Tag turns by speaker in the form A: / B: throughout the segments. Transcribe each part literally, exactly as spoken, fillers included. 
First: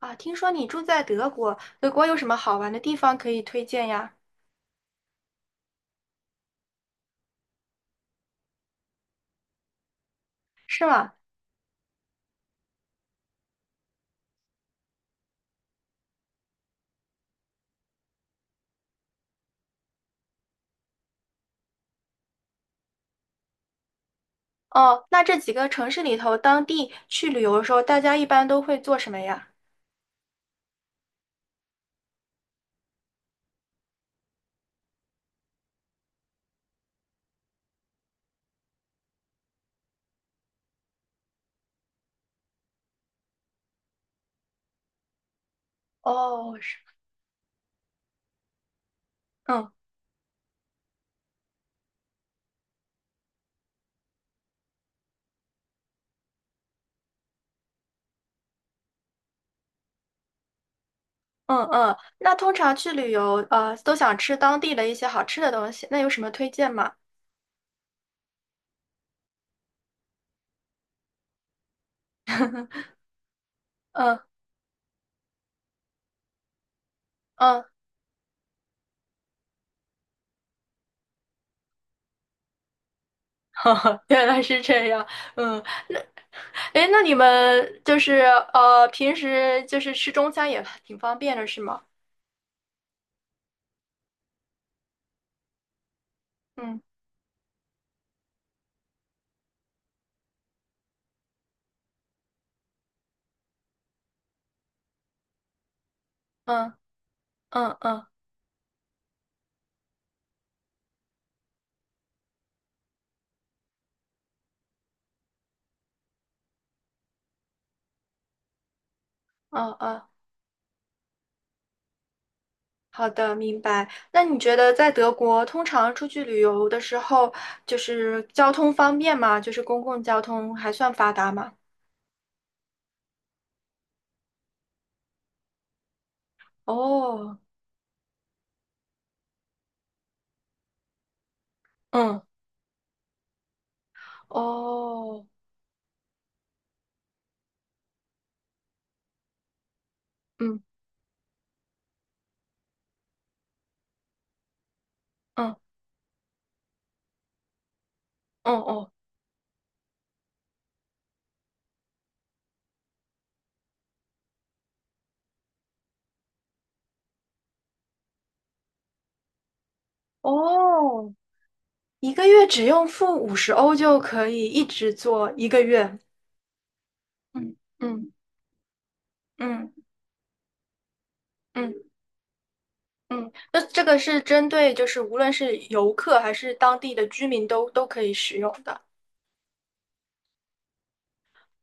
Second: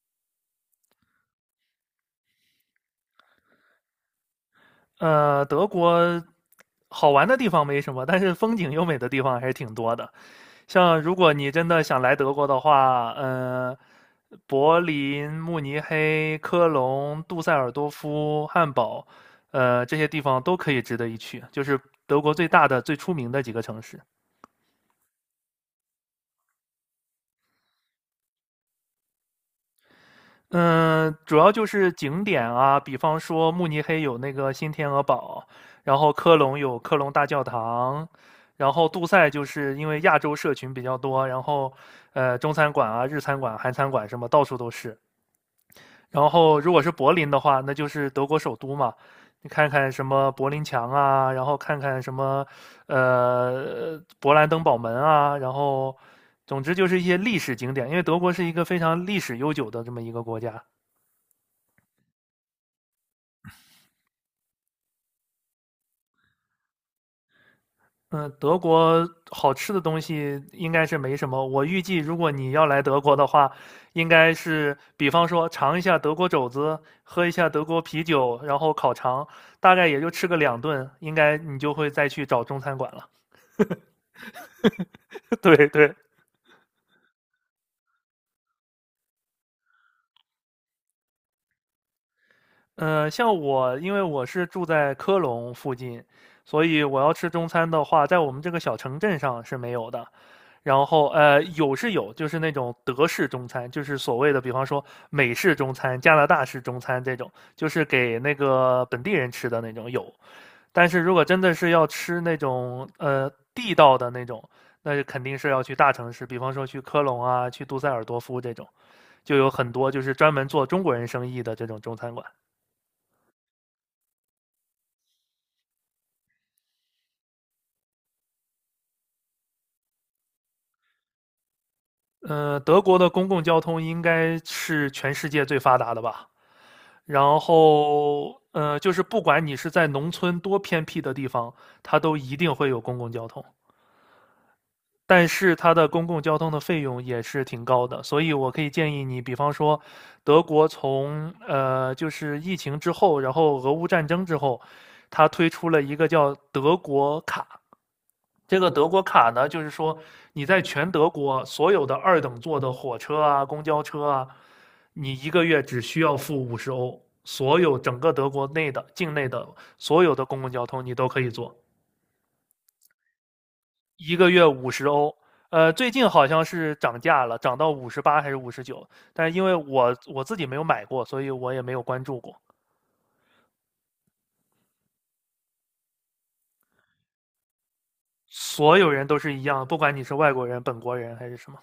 A: 啊，听说你住在德国，德国有什么好玩的地方可以推荐呀？
B: 呃，德国好玩的地方没什么，但是风景优美的地方还是挺多的。
A: 是
B: 像
A: 吗？
B: 如果你真的想来德国的话，呃，柏林、慕尼黑、科隆、杜塞尔多夫、汉堡，呃，这些地方都可以值得一去，就是德国最大的、最出名的几个城市。
A: 哦，那这几个城市里头，当地去旅游的时候，大家一般都会做什么呀？
B: 嗯，主要就是景点啊，比方说慕尼黑有那个新天鹅堡，然后科隆有科隆大教堂，然后杜塞就是因为亚洲社群比较多，然后呃中餐馆啊、日餐馆、韩餐馆什么到处都是。然
A: 哦，
B: 后如
A: 是，
B: 果是柏林的话，那就是德国首都嘛，你看
A: 嗯
B: 看什么柏林墙啊，然后看看什么呃勃兰登堡门啊，然后总之就是一些历史景点，因为德国是一个非常历史悠久的这么一个国家。
A: 嗯嗯，那通常去旅游，呃，都想吃当地的一些好吃的东西，那有什么推荐吗？
B: 嗯，德国好吃的东西应该是没什么。我预计，如果你要来德国的话，应
A: 嗯
B: 该是比方说尝一下德国肘子，喝一下德
A: 嗯，
B: 国啤酒，然后烤肠，大概也就吃个两顿，应该你就会再去找中餐馆了。
A: 原来是这样，嗯，
B: 对对，
A: 诶，那你们就是呃，平时就是吃中餐也挺方便的，是吗？
B: 呃，像我，因为我是住在科隆附近，所
A: 嗯
B: 以我要吃中餐的话，在我们这个小城镇上是没有的。然后，呃，有是有，就是那种德式中餐，就是所谓的，比方说美式中餐、加拿大式
A: 嗯
B: 中餐这种，就
A: 嗯
B: 是
A: 嗯，
B: 给那个本地人吃的那种有。但是如果真的是要吃那种呃地道的那种，那就肯定是要去大城市，比方说去科隆啊、去杜塞尔多夫这种，就有很
A: 嗯嗯。
B: 多就
A: 哦，
B: 是专门做中国人生意的这种中餐馆。
A: 好的，明白。那你觉得在德国通常出去旅游的时候，就是交通方便吗？就是公共交通还算发达吗？
B: 呃，德国的公共交通应该是全世界最发达的吧？
A: 哦，
B: 然后，呃，就是不管你是在农村多偏僻的地方，它都
A: 嗯，
B: 一定会有公共交通。
A: 哦，
B: 但是它的公共交通的费用也是挺高的，所以我可以建议你，比方说，德
A: 嗯
B: 国从呃，就是疫情之后，然后俄乌战争之后，它推
A: 嗯
B: 出了一个叫德国卡，
A: 嗯
B: 这个德
A: 哦
B: 国卡呢，就是说你在全德国所有的二等座的火车啊、公交车啊，你一个月只需要付五十欧，所有整个德国内的境内的所有的公共交通你都
A: 哦，
B: 可以坐，
A: 一个月只用付五十欧就
B: 一
A: 可
B: 个
A: 以
B: 月
A: 一
B: 五十
A: 直
B: 欧。
A: 做一个
B: 呃，最
A: 月。
B: 近好像是涨价了，
A: 嗯
B: 涨到五十
A: 嗯
B: 八还是五十九，但是因为
A: 嗯
B: 我我自己没有买过，所以我也没有
A: 嗯
B: 关注过。
A: 嗯，那这个是针对就是无论是游客还是当地的居民都都可以使用
B: 所
A: 的。
B: 有人都是一样，不管你是外国人、本国人还是什么。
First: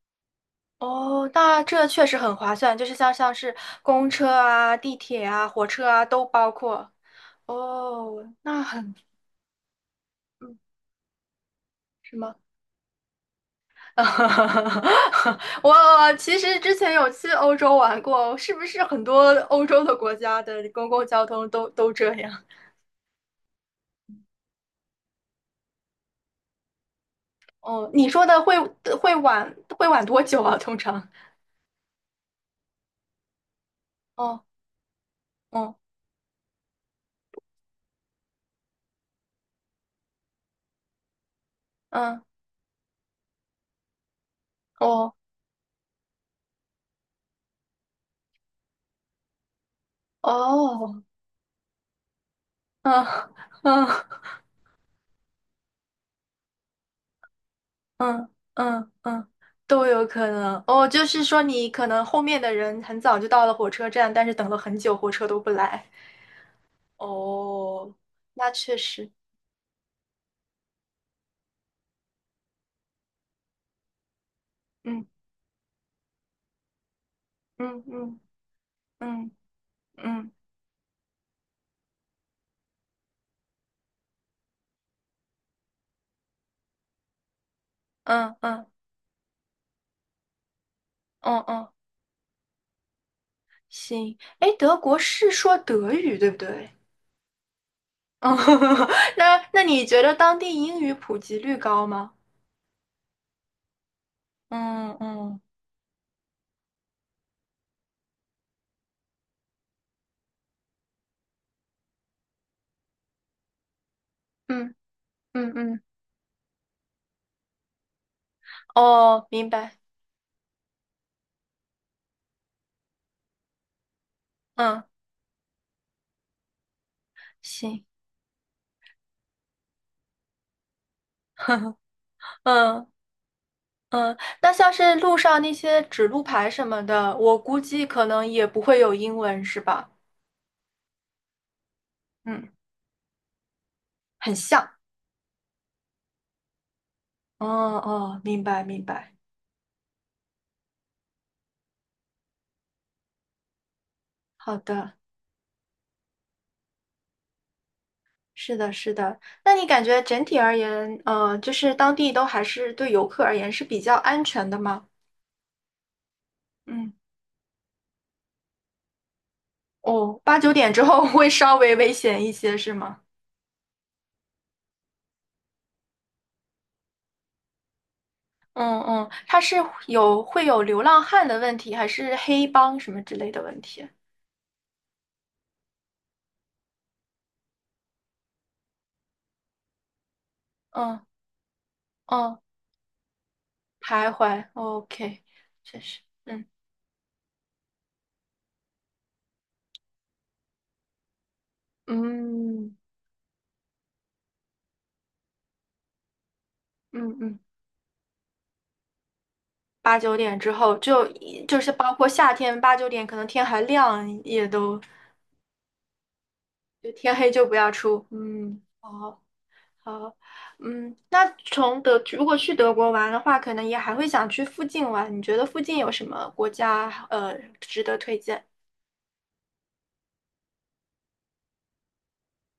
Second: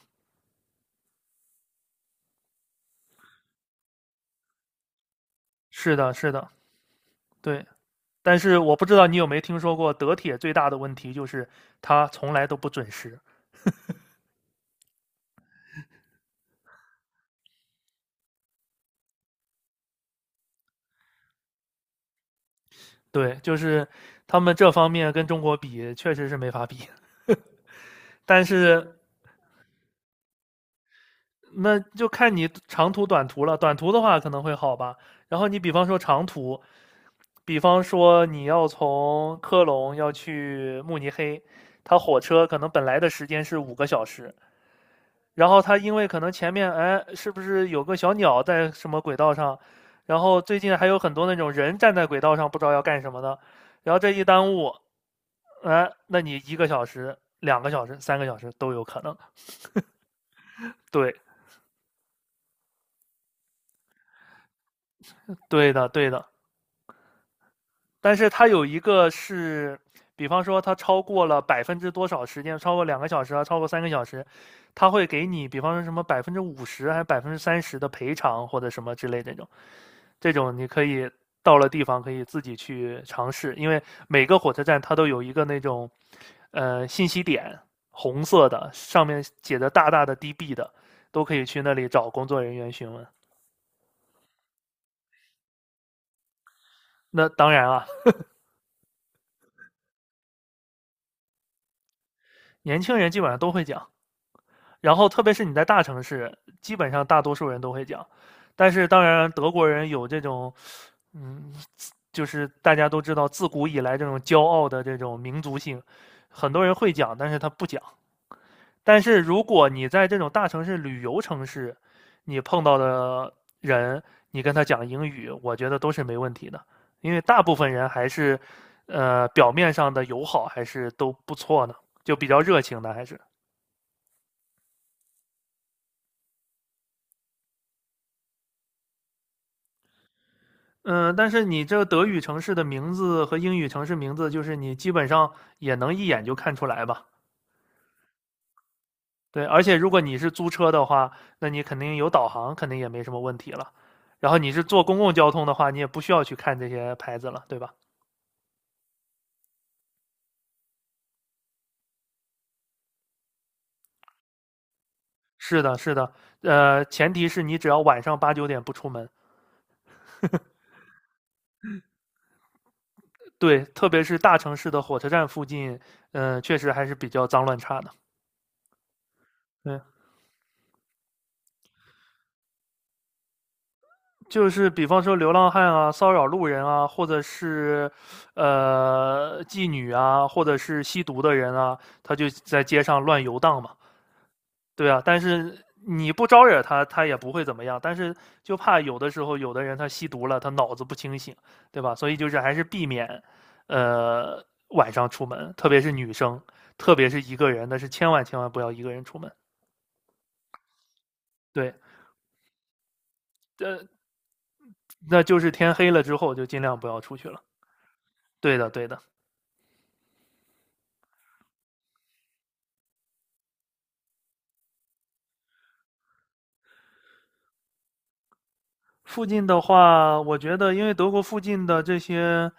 A: 哦，那这确实很划算，就是像像是公车啊、地铁啊、火车
B: 是
A: 啊
B: 的，
A: 都
B: 是的，
A: 包括。
B: 对。
A: 哦，
B: 但是
A: 那
B: 我不
A: 很，
B: 知道你有没有听说过，德铁最
A: 嗯，
B: 大的问题就是它
A: 什
B: 从
A: 么？
B: 来都不准时。
A: 我其实之前有去欧洲玩过，是不是很多欧洲的国家的公共交通都都这样？
B: 对，就是他们这方面跟中国比，确实是没法比。
A: 哦，你说的
B: 但
A: 会
B: 是
A: 会晚会晚多久啊？通常？
B: 那就看你长途、短途了。短途的话可能
A: 哦，
B: 会好吧。然后你比
A: 哦，
B: 方说长途，比方说你要从科隆要去慕尼黑，它火
A: 嗯，
B: 车可能本来的时间是五个小时，
A: 哦，
B: 然后他因为可能前面哎，是不是有个小鸟在什么轨道上？然后最近还有
A: 哦，
B: 很多那种人站在轨道上不知道要干
A: 嗯
B: 什么的，
A: 嗯。
B: 然后这一耽误，哎，那你一个小时、两个小时、三个
A: 嗯
B: 小时都有
A: 嗯
B: 可能。
A: 嗯，都有可能哦。就
B: 对，
A: 是说，你可能后面的人很早就到了火车站，但是等了很久，火车都不
B: 对
A: 来。
B: 的，对的。
A: 哦，
B: 但是它
A: 那
B: 有
A: 确
B: 一个
A: 实，
B: 是，比方说它超过了百分之多少时间，超过两个小时啊，超过三个小时，它
A: 嗯
B: 会给你，比方说什么百分之五十还是百分之三十
A: 嗯
B: 的赔
A: 嗯
B: 偿或者什么之类
A: 嗯
B: 的那种。
A: 嗯
B: 这种你可以到了地方可以自己去尝试，因为每个火车站它都有一个那种呃信息点，红
A: 嗯
B: 色
A: 嗯
B: 的上面写着大大的 D B 的，都可
A: 嗯
B: 以去
A: 嗯，
B: 那里找工作人员询问。
A: 行。哎，德国是说德语对不对？
B: 那当然啊，
A: 嗯，那那你觉得当地英语普及率高吗？
B: 年轻人基本上都会讲，然
A: 嗯
B: 后特别
A: 嗯
B: 是你在大城市，基本上大多数人都会讲。但是当然，德国人有这种，嗯，就是大家都知道，自古以来这种骄傲
A: 嗯
B: 的这种民
A: 嗯
B: 族性，
A: 嗯，
B: 很多人会讲，但是他不讲。但是
A: 哦，
B: 如
A: 明
B: 果
A: 白。
B: 你在这种大城市、旅游城市，你碰到的人，你跟他
A: 嗯，
B: 讲英语，我觉得都是没问题的，因为大部分
A: 行。
B: 人还是，呃，表面上的友好还是都不错呢，就比较热情
A: 嗯
B: 的还是。
A: 嗯，那像是路上那些指路牌什么的，我估计可能也不会有英文，是吧？
B: 嗯，但是你这德语城
A: 嗯，
B: 市的名字和英语城市名字，
A: 很
B: 就是
A: 像。
B: 你基本上也能一眼就看出来吧？
A: 哦哦，明白明白。
B: 对，而且如果你是租车的话，那你肯定有导航，肯定也没什么问题了。然后你
A: 好
B: 是坐
A: 的，
B: 公共交通的话，你也不需要去看这些牌子了，对吧？
A: 是的，是的。那你感觉整体而言，呃，就是当地都还是对游客而言是比较安全的吗？
B: 是的，是的，呃，
A: 嗯，
B: 前提是你只要晚上八九点不出门。
A: 哦，八九点之后 会稍微危险一些，是吗？
B: 对，特别是大城市的火车站附近，嗯、确实还是比较脏乱差的。
A: 嗯嗯，它是
B: 对，
A: 有会有流浪汉的问题，还是黑帮什么之类的问题？
B: 就是比方说流浪汉啊、骚扰路人啊，或者是呃妓女啊，或者是吸
A: 嗯
B: 毒的人啊，他就
A: 嗯。哦，
B: 在街上乱游荡嘛。
A: 徘徊
B: 对啊，但
A: ，OK，
B: 是
A: 确实，
B: 你不招
A: 嗯
B: 惹他，他也不会怎么样。但是就怕有的时候，有的人他吸毒了，他脑子不清醒，对吧？所以就是还是
A: 嗯
B: 避免，呃，晚上出门，特别是女生，特别
A: 嗯
B: 是一
A: 嗯，
B: 个人，那是千万千万不要一个人出门。
A: 八九点之后，就就是
B: 对，
A: 包括夏天八九点，可能天还
B: 呃，
A: 亮，也都
B: 那就是天黑了之后就尽量不
A: 就
B: 要
A: 天
B: 出
A: 黑
B: 去了。
A: 就不要出。
B: 对
A: 嗯，
B: 的，对的。
A: 好，好，嗯，那从德如果去德国玩的话，可能也还会想去附近玩。你觉得附近有什么国家呃值得推荐？
B: 附近的话，我觉得因为德国附近的这些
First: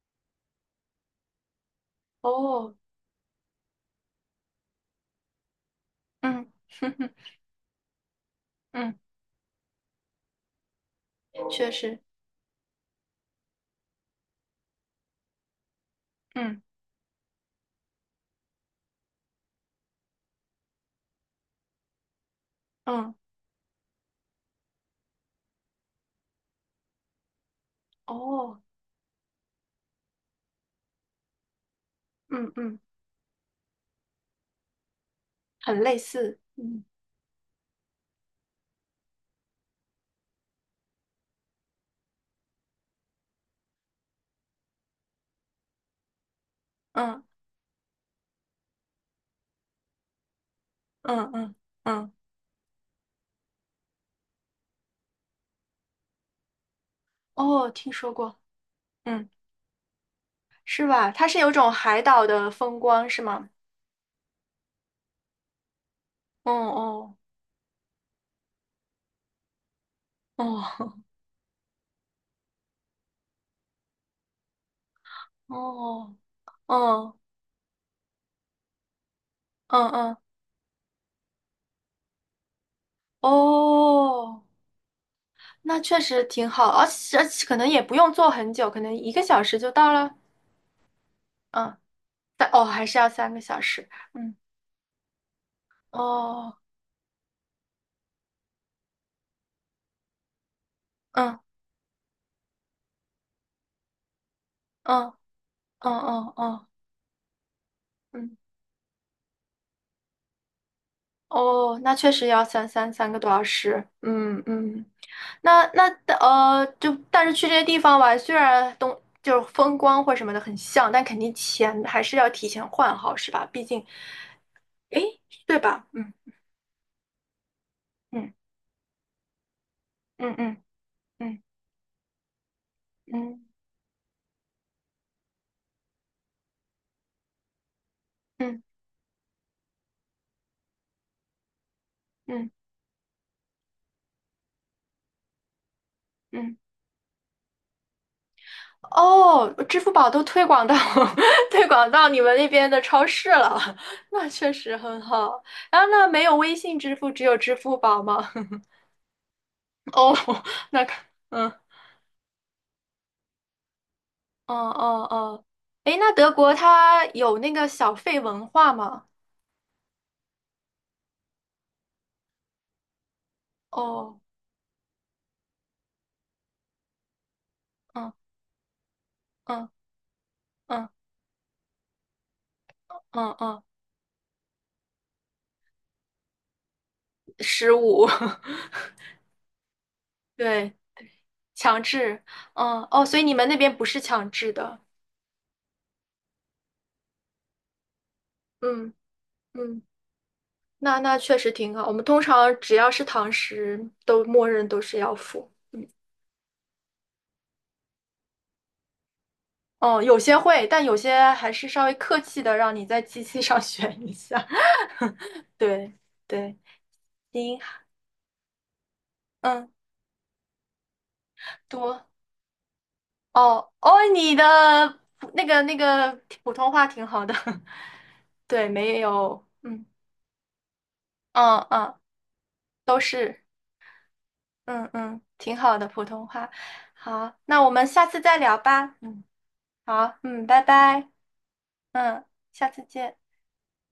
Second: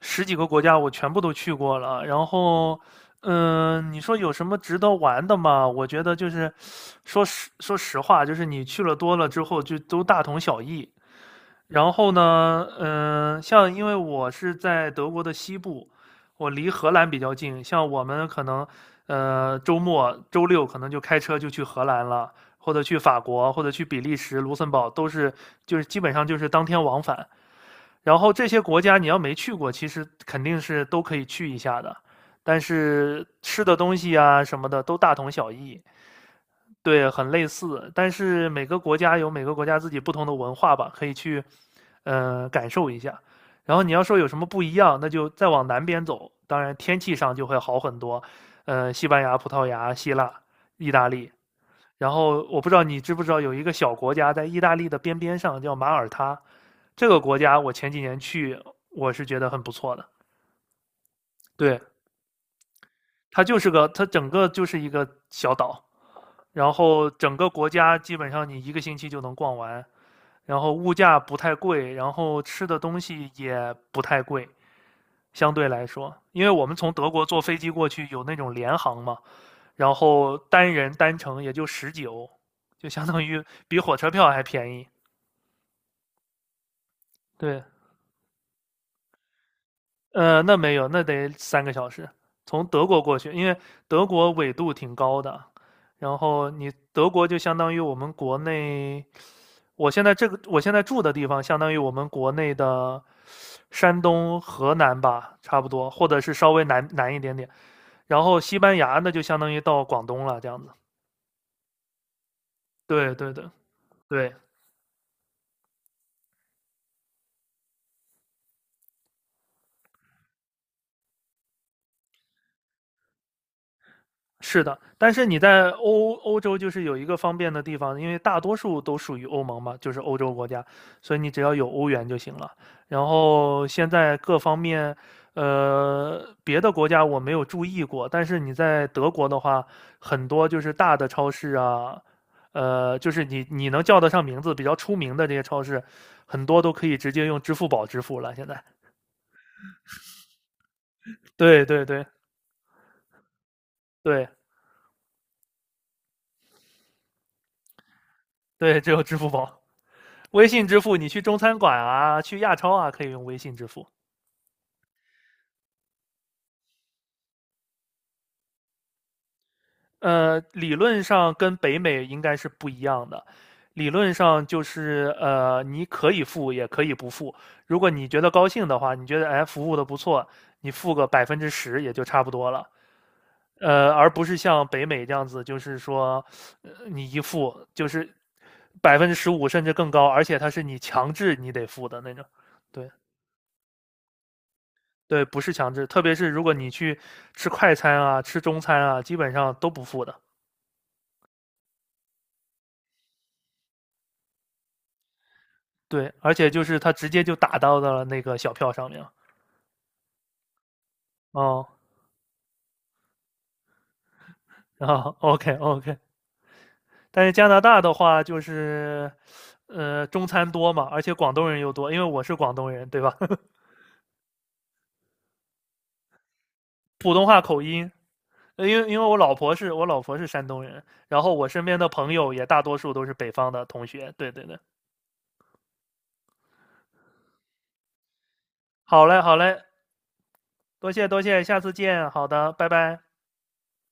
B: 十几个国家我全部都去过了，然
A: 哦，
B: 后，嗯，你说有什么值得玩的吗？我觉得就
A: 嗯，
B: 是，说实说实话，就是你去了
A: 嗯，
B: 多了之后就都大同小异，
A: 确
B: 然
A: 实，
B: 后呢，嗯、像因为我是在德国的西部，我
A: 嗯
B: 离荷兰比较近，像我们可能，呃，周末周六可能就开车就去荷兰了，或者去
A: 嗯，
B: 法国，或者去比利时、卢森堡，都是就是基本上就是当天往返。然后这
A: 哦，
B: 些国家你要没去过，其实肯定是都可以去一下的，
A: 嗯
B: 但
A: 嗯，
B: 是吃的东西啊什么的都大同小
A: 很
B: 异。
A: 类似，嗯
B: 对，很类似，但是每个国家有每个国家自己不同的文化吧，可以去，呃，感受一下。然后你要说有什么不一样，那就再往南边走，当然天气
A: 嗯。
B: 上就会好很多。呃，西班牙、葡萄牙、希腊、意大
A: 嗯
B: 利。
A: 嗯
B: 然
A: 嗯，
B: 后我不知道你知不知道，有一个小国家在意大利的边边上叫马耳他，这个国家
A: 哦，
B: 我
A: 听
B: 前几
A: 说
B: 年
A: 过，
B: 去，我是
A: 嗯，
B: 觉得很不错的。
A: 是吧？它是有种
B: 对，
A: 海岛的风光，是
B: 它
A: 吗？
B: 就是个，它整个就是一个小岛，
A: 哦
B: 然后
A: 哦
B: 整个国家基本上你一个星期就能逛完。然后物
A: 哦
B: 价不太贵，然后吃的东西也不太贵，相对来说，
A: 哦
B: 因为我们从德
A: 哦
B: 国坐飞机过去有那种联航嘛，
A: 嗯
B: 然
A: 嗯
B: 后单人单程也就十九，就相当于比火车票还
A: 哦，
B: 便宜。
A: 那确实挺好，而且而且可
B: 对，
A: 能也不用坐很久，可能一个小时就到了。
B: 呃，那没有，那得三个
A: 嗯，
B: 小时
A: 但哦
B: 从
A: 还
B: 德
A: 是
B: 国
A: 要
B: 过去，
A: 三个
B: 因为
A: 小时。
B: 德国
A: 嗯
B: 纬度挺高的，然后
A: 哦
B: 你德国就相当于我们国内我现在这个我现在住的地
A: 嗯
B: 方，相当于我们国内的山东、河南
A: 嗯
B: 吧，差不多，
A: 嗯
B: 或者
A: 嗯
B: 是稍微
A: 嗯
B: 南南一点点。然
A: 嗯
B: 后西班牙那就相当于到广东了，这样子。
A: 哦，那确实要三三三
B: 对
A: 个多
B: 对
A: 小
B: 对
A: 时。
B: 对，
A: 嗯嗯。那那呃，就但是去这些地方吧，虽然东就是风光或什么的很像，但肯定钱还是要提前换好，是吧？毕竟，
B: 是的，但
A: 诶，
B: 是你
A: 对
B: 在
A: 吧？嗯
B: 欧欧洲就是有一个方便的地方，因为
A: 嗯
B: 大多数都属于欧盟嘛，就是欧洲
A: 嗯
B: 国
A: 嗯
B: 家，所以你只
A: 嗯
B: 要有欧元就行了。然
A: 嗯
B: 后现在各方面，呃，别的国家我没有注意过，但是你
A: 嗯
B: 在德国的话，很多就是大的超市啊，
A: 嗯
B: 呃，就是你你能叫得上名字比较出名的这些超市，很
A: 嗯。
B: 多都可以直接用支付宝支付了。现在，
A: 哦，支付宝都推广到
B: 对
A: 推
B: 对
A: 广
B: 对
A: 到你们那边的超市了，那
B: 对
A: 确实很好。然后那没有微信支付，只有支付宝吗？
B: 对，只有支付宝。
A: 哦，
B: 微信支
A: 那
B: 付，
A: 看，
B: 你去中
A: 嗯
B: 餐馆啊，去亚超啊，可以用微信支付。
A: 哦哦哦，诶，那德国它有那个小费文化吗？
B: 呃，理论上跟北美应该是不一样的。理论
A: 哦，
B: 上就是呃，你可以付，也可以不付。如果你
A: 嗯
B: 觉得高兴的话，你觉得哎
A: 嗯
B: 服务的不错，你
A: 嗯
B: 付个百分之十也就差不多了。
A: 嗯嗯，
B: 呃，而不是像北美这样子，就是说呃你一付
A: 十
B: 就
A: 五，
B: 是 百分之十五甚至更高，而且它是
A: 对，
B: 你强制你得
A: 强
B: 付的那
A: 制，
B: 种。
A: 嗯
B: 对，
A: 哦，所以你们那边不是强制的，
B: 对，不是强制，特别是如果你去吃快餐啊、吃中餐
A: 嗯
B: 啊，基本上都
A: 嗯，
B: 不付的。
A: 那那确实挺好。我们通常只要是堂食，都默认都是要付。
B: 对，而且就是它直接就打到了那个小票上面了。
A: 哦，有些会，但有些还
B: 哦，
A: 是稍微客气的，让你在机器上 选一下。
B: 后 o k
A: 对
B: OK。
A: 对，
B: 但是加
A: 您
B: 拿大的话，就是
A: 嗯
B: 呃中餐多嘛，而且广东人又多，因为
A: 多。
B: 我是广东人，对吧？
A: 哦哦，你的普那个那个普通话挺
B: 普
A: 好
B: 通
A: 的，
B: 话口 音，呃
A: 对，
B: 因为
A: 没
B: 因为我老
A: 有，
B: 婆是我
A: 嗯
B: 老婆是山东人，然后我
A: 嗯
B: 身边的
A: 嗯，
B: 朋友也大多数
A: 都
B: 都是北
A: 是，
B: 方的同学。对对对，
A: 嗯嗯，挺好的普通话。好，那我们下次再聊吧。
B: 好嘞
A: 嗯，
B: 好嘞，
A: 好，嗯，拜
B: 多
A: 拜，
B: 谢多谢，下次见。
A: 嗯，
B: 好的，
A: 下
B: 拜
A: 次
B: 拜。
A: 见。